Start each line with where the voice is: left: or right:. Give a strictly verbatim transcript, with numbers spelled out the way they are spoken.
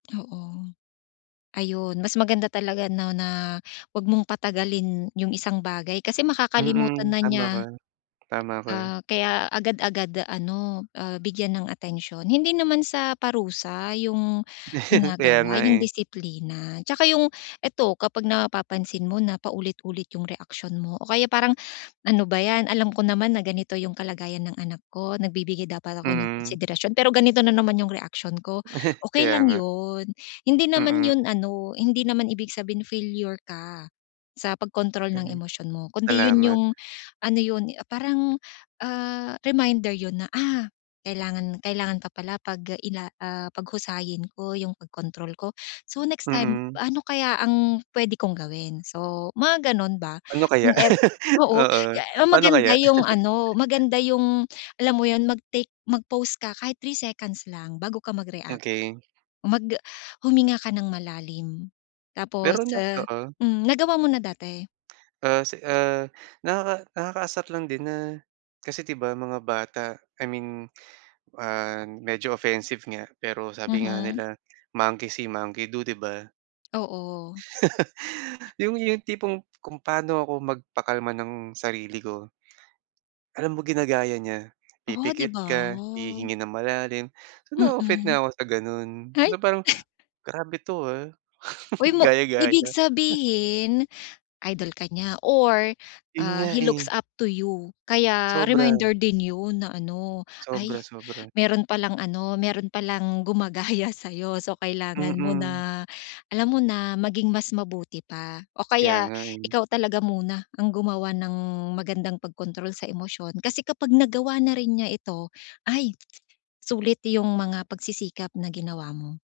left: Oo. Ayun, mas maganda talaga, 'no, na huwag mong patagalin yung isang bagay kasi makakalimutan
right: Mm.
left: na
right: Tama
left: niya.
right: ka. Tama ka.
left: Ah, kaya agad-agad ano, ah, bigyan ng atensiyon. Hindi naman sa parusa yung
right: Kaya nga
left: ginagawa, yung
right: eh.
left: disiplina. 'Tsaka yung eto, kapag napapansin mo na paulit-ulit yung reaksiyon mo o kaya parang, "Ano ba 'yan, alam ko naman na ganito yung kalagayan ng anak ko, nagbibigay dapat ako ng
right: Mm.
left: konsiderasyon, pero ganito na naman yung reaksyon ko." Okey
right: Kaya
left: lang
right: nga.
left: 'yon. Hindi naman
right: Mm.
left: 'yon ano, hindi naman ibig sabihinin na failure ka sa pagkontrol ng
right: Mm.
left: emosyon mo, kundi 'yon
right: Salamat.
left: yung ano 'yon, parang ah, reminder 'yon na, "Ah, kailangan kailangan pa pala 'pag ila ah, paghusayin ko 'yung pagkontrol ko. So, next time,
right: Mm.
left: ano kaya ang pwede kong gawin?" So, mga gano'n ba
right: Ano kaya?
left: yung ev oo.
right: Oo,
left: Eh ah
right: paano
left: Maganda
right: kaya?
left: yung ano, maganda yung alam mo yun, mag-take mag-pause ka kahit three seconds lang bago ka mag-react.
right: Okey.
left: Oh, mag ah huminga ka ng malalim. Tapos,
right: Pero na
left: ah
right: oo.
left: hmm, nagawa mo na dati?
right: Ah, si ah, nakaka nakakaasar lang din na kasi 'di ba, mga bata, I mean, ah, medyo offensive nga pero sabi nga
left: Mhm.
right: nila monkey see, monkey do 'di ba?
left: Oo.
right: Yung yung tipong kung paano ako magpakalma ng sarili ko. Alam mo, ginagaya niya,
left: Oh, 'di
right: pipikit
left: ba,
right: ka,
left: oh.
right: hihinga ng malalim. So, na-o-offet
left: Mhm.
right: na ako sa gano'n.
left: Ay!
right: Na parang, "Grabe to, ah."
left: Uy mo ibig
right: Gaya-gaya.
left: sabihin idol ka niya or
right: 'Yun
left: ah,
right: nga,
left: he looks
right: eh.
left: up to you. Kaya
right: Sobra.
left: reminder din 'yon na ano, ay
right: Sobra-sobra.
left: meron palang ano, meron palang gumagaya sa'yo, so kailangan mo
right: Mm.
left: na alam mo na, maging mas mabuti pa o
right: Kaya
left: kaya
right: nga, eh.
left: ikaw talaga muna ang gumawa ng magandang pagkontrol sa emosyon kasi kapag nagawa na rin niya ito, ay! Sulit yung mga pagsisikap na ginawa mo.